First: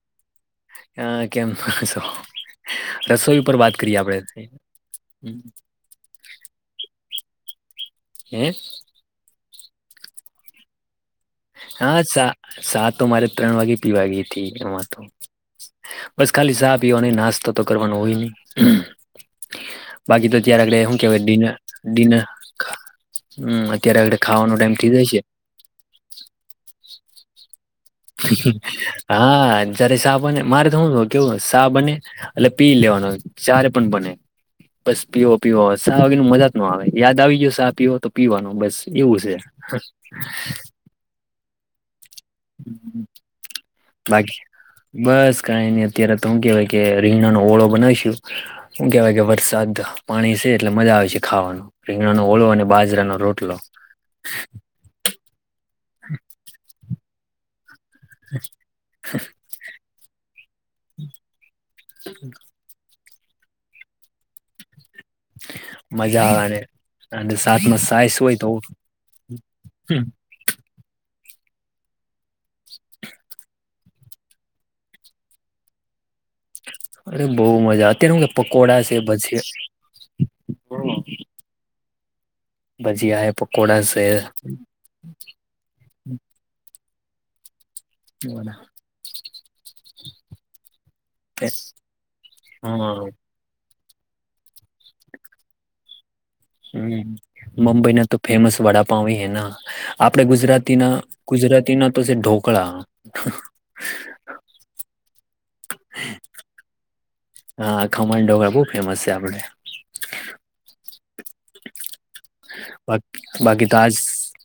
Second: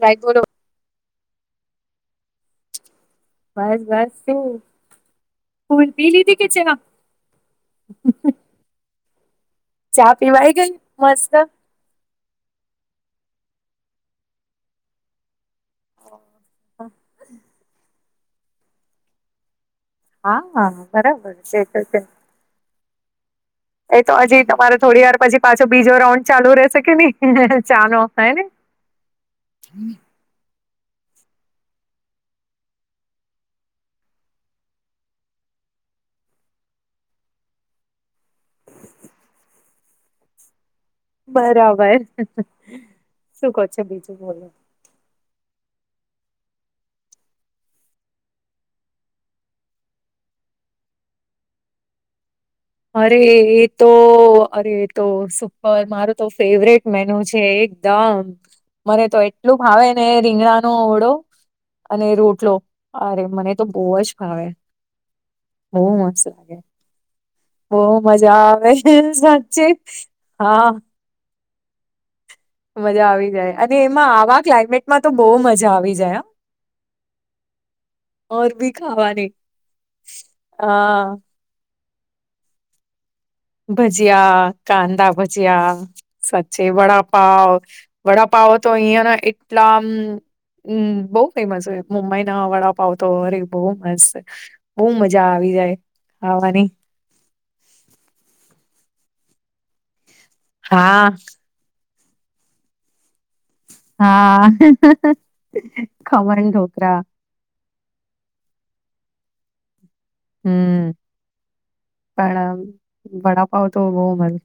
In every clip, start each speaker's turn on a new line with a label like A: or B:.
A: રાઈ થોડો
B: હા કેમ [unintelligible] રસોઈ પર વાત
A: બસ
B: કરીએ
A: બસ શું
B: આપડે.
A: ફૂલ પી લીધી કે ચા
B: એ
A: ચા પીવા આયી ગઈ મસ્ત
B: હા ચા ચા તો મારે ત્રણ વાગે પીવા ગઈ થી અમાં તો બસ ખાલી ચાહ પીવાનો નાસ્તો તો કરવાનો હોય ની બાકી તો
A: હા
B: ત્યારે આગળ હું કેવાય
A: બરાબર
B: ડીન
A: છે છે છે
B: ડીનર ખા હમ્મ
A: એ તો હજી તમારે થોડી વાર પછી પાછો બીજો રાઉન્ડ ચાલુ રેશે કે ની ચાનો
B: હા જ્યારે ચા બને મારે તો હુ કેવું શા બને એટલે પી લેવાનો જ્યારે પણ બને બસ પીવો પીવો સા વાગેની મજા જ ન આવે યાદ આવી ગયો શા પીવો તો પીવાનું બસ એવું સે. હ.
A: બરાબર શું કો છો બીજું
B: બાકી
A: બોલો?
B: બસ કાઈની અત્યારે તો હું કેવાય કે રીગણનો ઓળો બનાવીશું. હું કેવાય કે વરસાદ પાણી છે એટલે મજા આવસે ખાવાની રીંગણાનો ઓલો અને
A: અરે
B: બાજરાનો રોટલો
A: એ તો અરે તો સુપર મારો તો ફેવરેટ મેનુ છે એ દમ મને તો એટલું ભાવે ને રીંગણાનો ઓડો અને રોટલો. અરે મને તો બહુ જ ભાવે.
B: મજા આવેને અને સાથમાં
A: બહું
B: સાઈસ હોય
A: મજા
B: તો
A: આવે સાચે
B: હમ,
A: હા મજા આવી જાય અને એમાં આવા ક્લાયમેટમાં તો બહુ મજા આવી જાય હ
B: અરે બહુ મજા અત્યારે હું કે
A: ઓર
B: પકોડા છે પછી
A: અહા
B: ભજીયા હે પક
A: ભજીયા, કાંદા ભજીયા સાચે વડાપાવ વડાપાવ તો અહિયાંના એટલામ હમ્મ બઉ ફેમસ હોય મુંબઈના
B: હા
A: વડાપાવતો અરે બહુ મસ્ત બહુ મજા આવી જાય ખાવાની
B: હ મુંબઈ ના તો ફેમસ વડાપાવ હી હેના આપડે ગુજરાત તીના
A: હા
B: ગુજરાતી ના તો છે ઢોકળા
A: હા ખમણ ઢોકરા
B: હા ખમણ ઢોકરા બહુ ફેમસ છે આપડે
A: હમ્મ પણ
B: બા
A: વડાપાવ તો બહુ બન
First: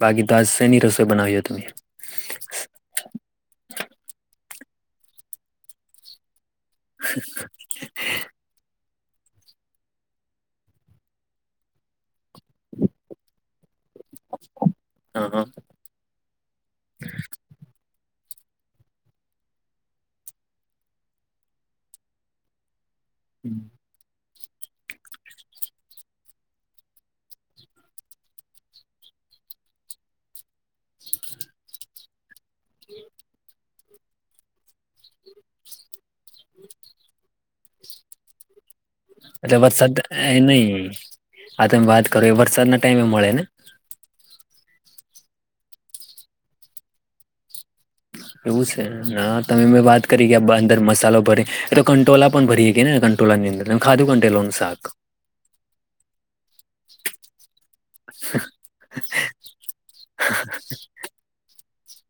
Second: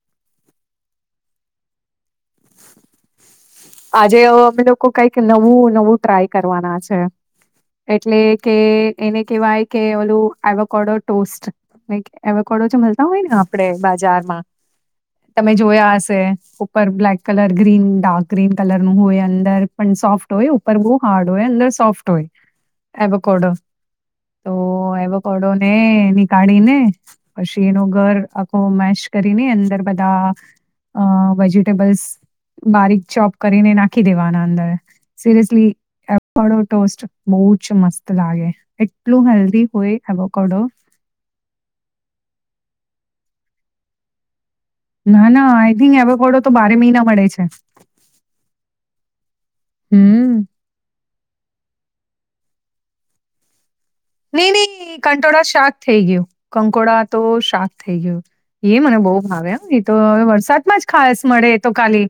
B: બાકીત આજ શેની રસોઈ બનાઈયો તમે?
A: આજે અમે લોકો કઈક નવું નવું ટ્રાય કરવાના છે એટલે કે એને કેવાય કે ઓલું આવાકડો ટોસ્ટ ને એવકોડો જે મલતા હોય ને આપડે બા જાર માં
B: હા હા
A: તમે જોયા હશે ઉપર બ્લેક કલર ગ્રીન ડા ગ્રીન કલર નું હોય અંદર પણ સોફ્ટ હોય ઉપર બહુ હાર્ડ હોય અંદર સોફ્ટ હોય એવોકોડો
B: [inaudible]
A: હો એવો કોડો ને ની કાળી ને પછી એનો ઘર આખો મેશ કરીને અંદર બધા અ વેજીિટેબલ્સ બારીક ચોપ કરીને નાખી દેવાના અંદર. સીરિયસલી એપણો ટોસ્ટ બહુ જ મસ્ત લાગે. એટલું
B: એટલે
A: હેલ્દી હોય
B: વરસાદ એ
A: એેવોકોડો.
B: નહી આ તમે વાત કરો એ વરસાદ ના ટાઈમે મળે ને?
A: ના-ના આઈ થિંક એવોકોડો તો બારે મહિના મળે છે.
B: એવું છે, ના તમે મેં વાત કરી
A: હમ્મ.
B: કે બંદર મસાલો ભરે તો કંટોલા પણ ભરી હકીએને કંટોલા ની અંદ ખાધું
A: નહીં,
B: કંટેલોનું શાક.
A: નહીં કંટોળા શાક થઈ ગયું કંકોળા તો શાક થઈ ગયું. એ મને બહુ ભાવે હે એ તો હવે વરસાદમાં જ ખાસ મળે એ તો ખાલી.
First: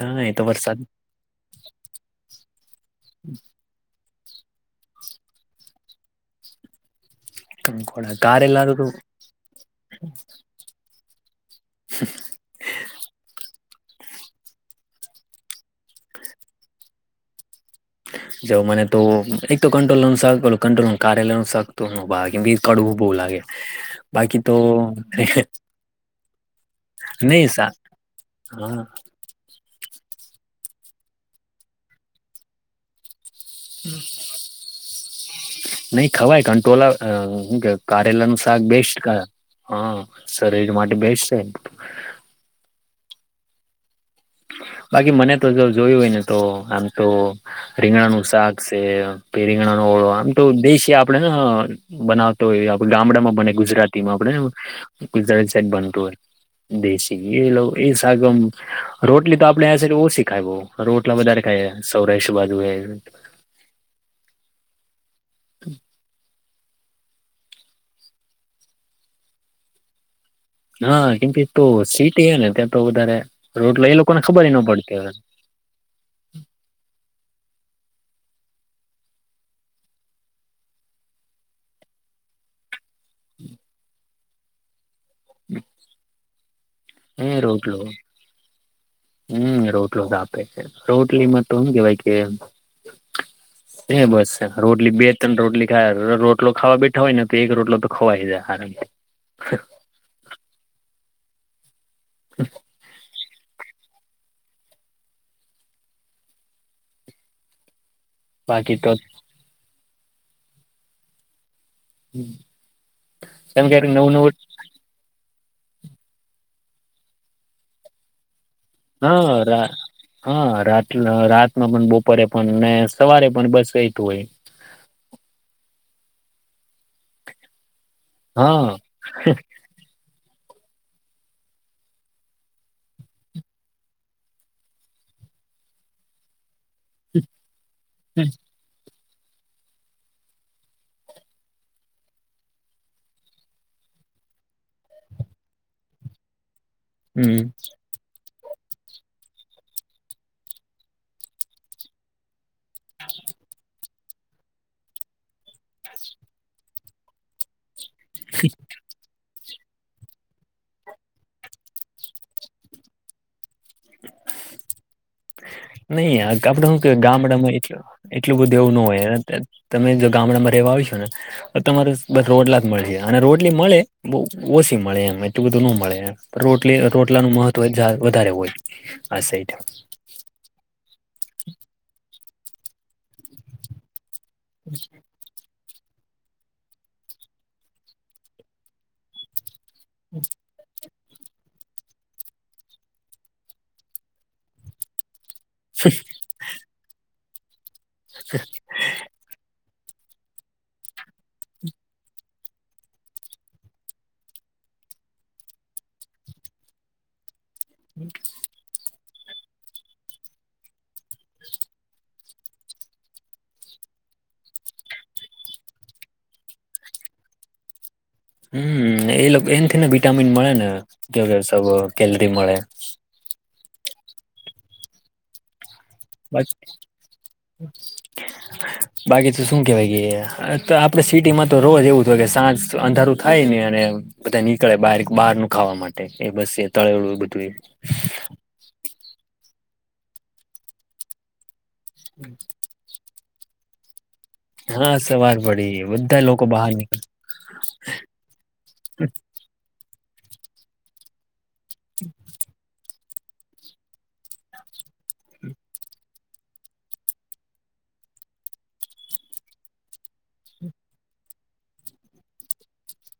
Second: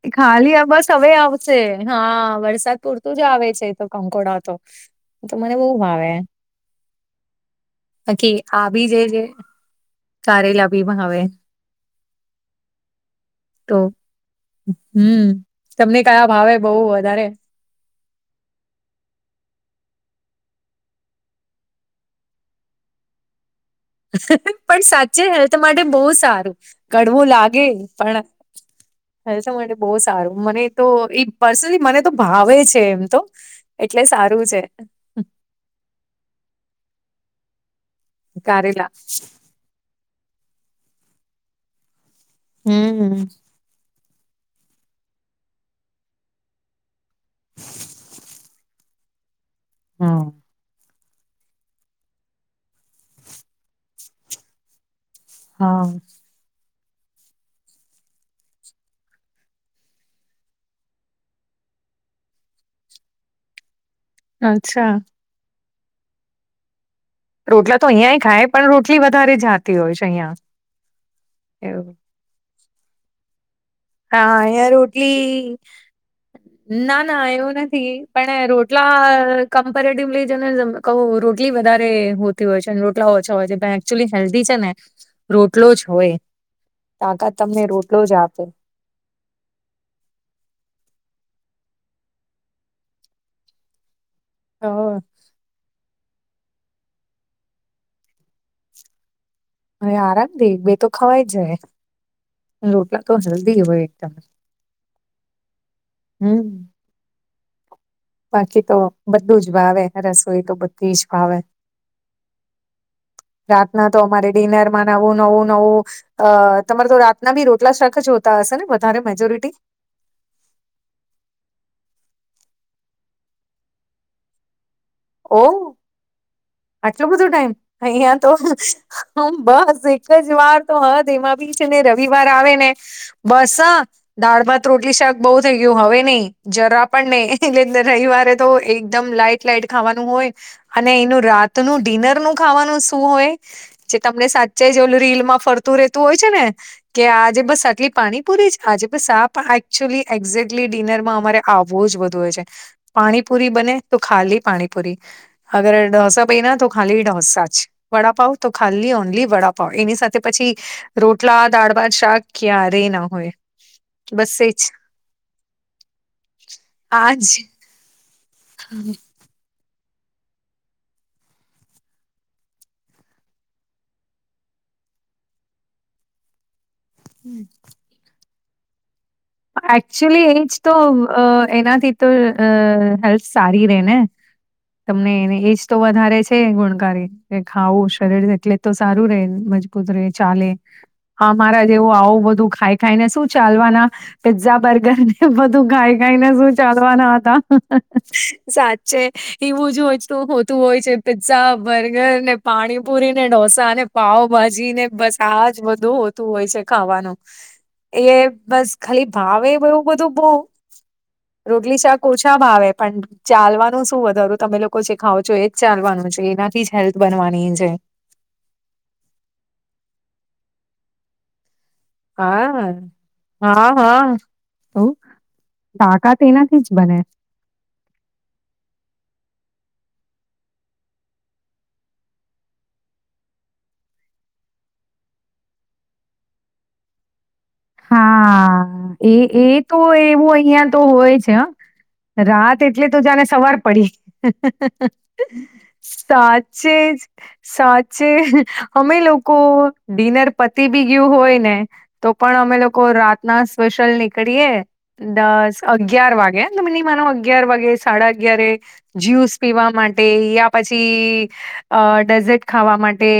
B: હા એ તો
A: ખાલી આ
B: વરસાદ
A: બસ હવે આવ શે હા વરસાદ પૂરતું જ આવે છે તો કંકોડા તો, તો મને બહુ ભા વે
B: કંકોડા
A: બાકી આ
B: કારેલા તો
A: બી જેજે કારેલા ભી પણ હવે
B: હહ હે.
A: તો હમ તમને કયા ભાવે બહુ વધારે.
B: જો મને તો એક તો કંટોલાનું શાક કલ કંટોલા કારેલાનું શાક નો ભાવ કેમ કે કડવું બહુ લાગે. [unintelligible]
A: પણ સાચે હેલ્થ માટે બહુ સારું. કડવું
B: નહી
A: લાગે
B: સા
A: પણ
B: હા
A: હેલ્થ માટે બહુ સારું મને તો ઈ પર્સનલી મને તો ભાવે છે એમ તો. એટલે સારું છે.
B: નહી ખવાય કંટોલા અ હુકે કારેલા નું શાક
A: કારેલા
B: બેસ્ટ કા હા શરીર માટે બેસ્ટ છે.
A: હમ.
B: બાકી મને તો જો જોયું હોય ને તો આમ તો રીંગણાનું શાક સે. પેરીંગણા નો ઓળો
A: હમ
B: આમ તો દેશી આપ પડે છેન અ બનાવતો હોય એ આપ ગામડામાં બને ગુજરાતીમાં આપણેને ગુજરાત સાઈડ
A: હા
B: બનતું હોય દેશી એ એ સાગમ રોટલી તો આપડે આ શીડ ઓછી ખાય બહુ રોટલા વધારે ખાય સૌરાષ બાજુ એમ.
A: અચ્છા.
B: હમ.
A: રોટલા તો અહિયાં ખાય પણ રોટલી વધારે જાતી હોય છે અહિયાં.
B: હા કેમ કે તો
A: એવું
B: સીટી હોય ને ત્યાં તો વધારે રોટલા એ લોકોને ખબરે નો પડતી હોય.
A: એ
B: હમ.
A: ના ના એવું નથી પણ રોટલા કમ્પેરેટિવલી જેને જમ કહુ રોટલી વધારે હોતી હોય છે ન રો ટલા ઓછા હોય છે ભેન્ચુલી હેલ્ધી છે ને રોટલો જ હોય. તાકાત તમને રોટલો જ આપે.
B: હમ રોટલો જ આપે છે રોટલી મતો હુ કેવાય કે અહીંયા બસ. તે
A: તો
B: રોટલી બે ત્રણ રોટલી ખાય રોટલો ખાવા બેઠા હોય ને તો એક રોટલો તો ખવાય જાય આરામથી.
A: હવે આરામ દઈ બે તો ખવાઈ જ જાય રોટલા. તો હલ્દી હોય એક તમા, હમ. બાકી તો બધું જ વાાવે રસોઈ તો બધી જ ફાવે.
B: કેમ કે
A: રાતના તો
B: નવું
A: અમારે
B: નવું
A: ડિનર નવું નવું નવું, અ તમારે તો રાતના બી રોટલા શાક જ હોતા હશે ને? વધારે
B: હા
A: મેજોરિટી
B: રા હા રાત રાતમાં પણ બપોરે પણ ને સવારે પણ બસ વેતું હોય.
A: ઓ આટલું બધું ટાઈમ અહયા તો
B: હા
A: બસ. એક જ વાર તો હદ એમાં બી છે ને રવિવાર આવે ને. બસ દાળ માં રોટલી શાક બહુ થઈ ગયું હવે નહી. જરા પણ નહી એટલે રવિવારે તો એક એકદમ લાઈટ લાઈટ ખાવાનું હોય, અને એનું રાતનું ડિનર નું ખાવાનું શું હોય. જે તમને સાચા જે ઓલું રીલ માં ફરતું રતું હોય છે ને, કે આજે
B: હમ
A: બસ આટલી પાણીપુરી જ આજે બસ આ પણ એકચુલી એક્ઝેક્ટલી ડિનરમાં અરે આવવો જ બધું હોય છે. પાણીપુરી બને તો ખાલી પાણીપુરી, અગર ડોસા બેના તો ખાલી ડઢોસા જ વડાપાવ તો ખાલી ઓનલી વડા એની સાથે પછી, રોટલા દાળ ભા શાક ક્યારે ના હોય. બસ એજ
B: નહી આપડે શું કે
A: આજ
B: ગામડામાં એટ એટલું બધું એવું ન હોય તમે જો ગામડામાં રહેવા હોશો ને. તમારે બસ રોટલા જ મળી જાય અને રોટલી મળે બ ઓછી મળે એમ એટલું બધું ન મળે એમ. રોટલી રોટલા ન મહત્વ વધારે હોય આ સાઇડ.
A: એકચુલી એજ તો એનાથી તો હેલ્થ સારી રે ને. તમને એને એ તો વધારે છે એ ગુણકારી એ ખાવું શરીર એટલે તો સારું ર. કુતરે ચાલે, હા મારા જેવું આવું બધું ખાઈ ખાઈ ને શું ચાલવાના. પીઝઝા બર્ગર ને બધું ખાઈ ખાઈને શું ચાલવાના હતા. છે એવું જ હોય હોતું હોય છે પીઝઝા બર્ગર ને પાણીપુરી ને ઢોસા ને પાાવભાજી ને બસ આજ બધુ હોતું હોય છે ખાવાનું.
B: હ [inaudible]
A: એ બસ ખાલી ભાવે એવું બધું બો. રોટલી શાક ઓછામાં આવે પણ ચાલવાનું શું વધારું તમે લોકો જે ખાવ છો એજ ચાલવાનું છે એનાથી જ હેલ્થ બનવાની છે.
B: હમ એ એ થી ને વિટામીન મળે ને. કેલરી મળે
A: હા હા હા હ. તાકાત
B: બાક-
A: એનાથી જ બને.
B: [inaudible] બાકી તો શું કેહેવાય કે તો આપડે સિટી માં તો રોજ એવું થય કે સાંજ અંધારું થાય ને અને- બધા નીકળે બ બહાર નું ખાવા માટે એ બસ એ તળડું બધું એ.
A: હા એ એ તો એવું અહિયાં તો હોય છે, રાત એટલે તો જાને સવાર પડી.
B: હા સવાર પડી બધા લોકો બહાર
A: સાચે જ સાચે. અમે લોકો ડિનર પતિ બી ગયું હોય ને. તો પણ અમે લોકો રાતના સ્પેશિલ નીકળીએે. દસ અગિયાર વાગે તો મિનિમન અગિયાર વાગે સાડા અગિયાર. જ્યુસ પીવા માટે યા પછી, અ ડેઝર્ટ ખાવા માટે.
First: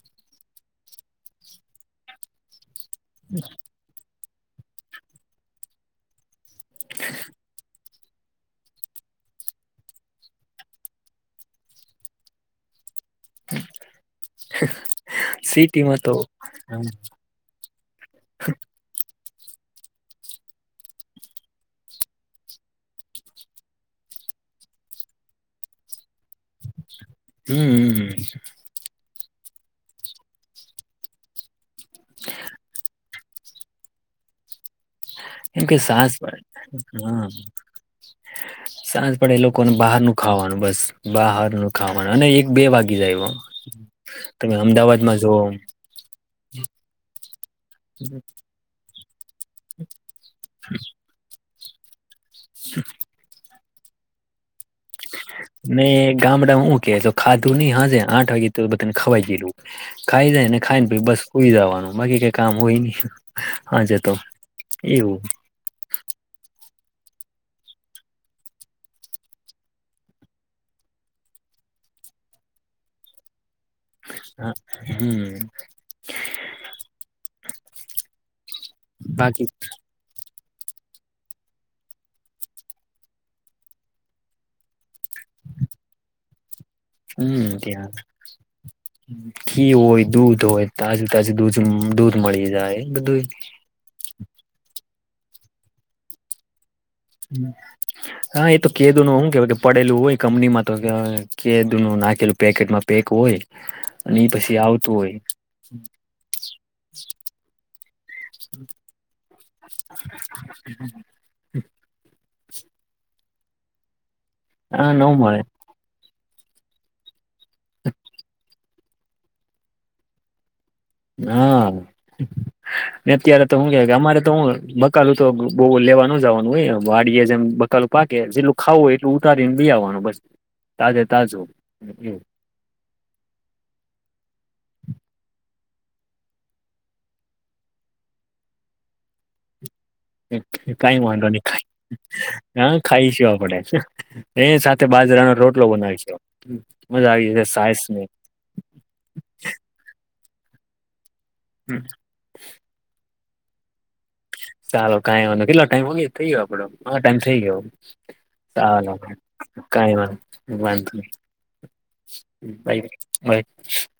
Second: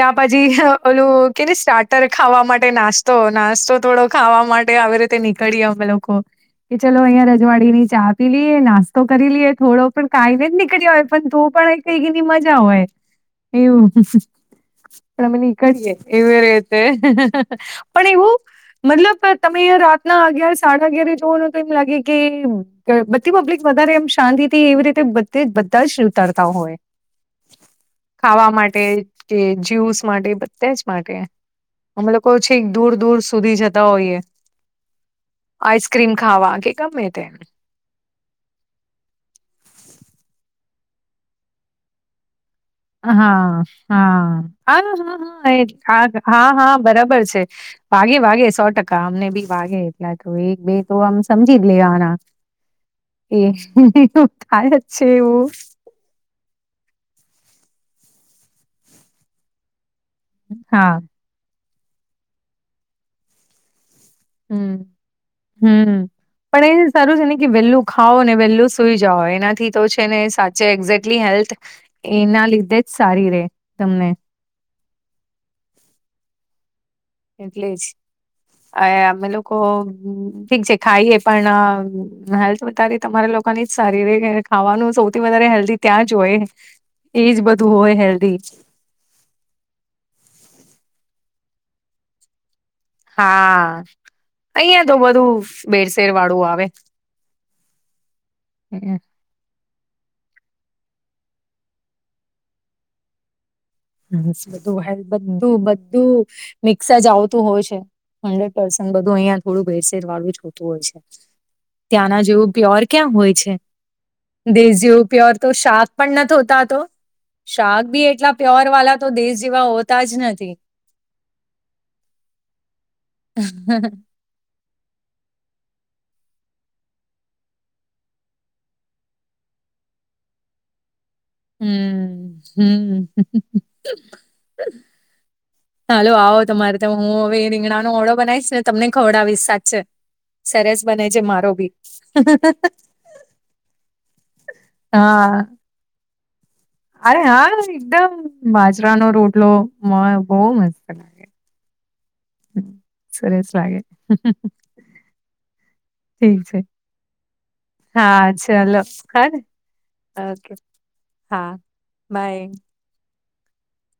A: યા પછી ઓલું કેને સ્ટાર્ટર ખાવા માટે નાસ્તો તો નાસ્તો થોડો ખાવા માટે, આવી રીતે નીકળીએ અમે લોકો. કે ચલો, અહિયાં રજવાડી ની ચા. લઈએ નાસ્તો કરી લઈએ થોડો, પણ કઈ જ નીકળી હોય, પણ તો પણ કઈ ની મજા હોય. એવમને કડ
B: સિટીમાં તો
A: એરે
B: હમ
A: [unintelligible] પણ એવું મતલબ, તમે રાતના અગિયાર, સાડાઅગિયાર જોવાનું તો, એમ લાગે કે. બધી પબ્લિક વધારે એમ શાંતિથી એવી રીતે બધા, બધા જ ઉતરતા હોય.
B: હમ
A: ખાવા માટે કે, જ્યુસ માટે બધા જ માટે. અમે લોકો છે, દૂર-દૂર સુધી જતા હોઈએ.
B: એમ કે, સાસ
A: આઈસક્રીમ ખાવા
B: પડે,
A: કે ગમે તે
B: હા. સાંજ પડે, એ લોકોને બહારનું ખાવાનું બસ, બહારનું ખાવાનું અને એક બે વાગ્યે.
A: હા, હા, હ, હા,
B: અમદાવાદમાં જોઓ
A: હા, હા, હા, બરાબર છે. વાગે વાગે સો ટકા અમને બી વાગે, એટલે તો એક બે તો આમ સમજી જ લેવાના.
B: હ.
A: એવું થાય જ છે, એવું.
B: ને ગામડામાં, હું કે તો ખાધું નહીં, હા, જે આઠ વાગે તો બધાને ખવાઈ ગયેલું. ખાઈ જાય ને, ખાઈ ને
A: હા,
B: પ બસ કોઈ જવાનું, બાકી કંઈ કામ હોય નહી, હા, જ તો.
A: હમ,
B: એવું
A: હમ. પણ એ સારું છે ને કે, વેહેલું ખાાવ ને, વેહેલું સુઈ જઓ, એનાથી તો છે ને, ચ જે એક્ઝેક્ટલી હેલ્થ એના લીધે જ સારી રે. તમને
B: હ, હમ.
A: એટલે જ અમે
B: બાકી
A: લોકો ઠીક છે, ખાઈએ પણ હેલ્થ વધારી તમારા લોકોની જ શારીરિક ખાવાનું સૌ. વધારે હેલ્ધી ત્યાં જ હોય, એજ
B: હમ
A: બધું
B: ત્યાં
A: હોય હેલ્ધી.
B: ઘી હોય, દૂધ હોય, તાજુ તાજું દૂધ દૂધ મળી જાય. બધું
A: હા, અહિયાં તો બધું બેરસેર વાળું આવે.
B: હા, એ તો કેદોનુ, હુ કેવા કે પડેલું હોય, કંપનીમાં તો કે કેદીનું નાખેલું પેકેટમાં પેક હોય. અને એ
A: હ,
B: પછી
A: બધું. હ,
B: આવતું હોય
A: બધું બધું મિક્સર જ આવતું હોય છે. હંડ્રેડ પસેન્ટ બધું અહિયાં થોડું ભેરસેર વાળું જ હોતું હોય છે. ત્યાંના જેવું પ્યોર ક્યાં હોય છે, દેશ
B: હા ન
A: જેવું પ્યોર
B: મળે
A: તો શાક. પણ ન થતા તો, શાક બી એટલા પ્યોર વાળ તો દેશ જેવા હોતા જ નથી.
B: હા, અત્યારે તો શું કે,
A: નથી
B: કે અમારે મકાલુ તો બહુ લેવા ન જવાનું હોય, વાડીયે જેમ બકાલું પાકે જે. ખાવું એટલ લે, ઉતારીને લી આવવાનું બસ, તાજે તાજું.
A: હમ. હાલો, આવો તમારે તો, હું હવે રીંગણાનો ઓળો બનાવીશ ને, તમને ખવડાવીશ સાચા છે.
B: કઈ વાદો ની.
A: મારો બી.
B: હા ખાઈશી આપડે, એ સાથે બાજરાનો
A: હા
B: રોટલો બનાવીશું. મજા
A: અરે
B: આવી જશે
A: હા,
B: સાસ ને
A: એકદમ બાજરાનો રોટલો બહુ મસ્ત કરો.
B: હમ.
A: હમ, સરસ લાગે.
B: ચાલો, કં એ કેટલો ટાઈમ હો થઈ
A: ઠીક
B: ગયો,
A: છે
B: આપડો ટાઈમ થઈ ગયો.
A: હા ચલો હા ને.
B: કાંઈ
A: ઓકે
B: વાંધો નથી.
A: હા બાય.
B: [unintelligible]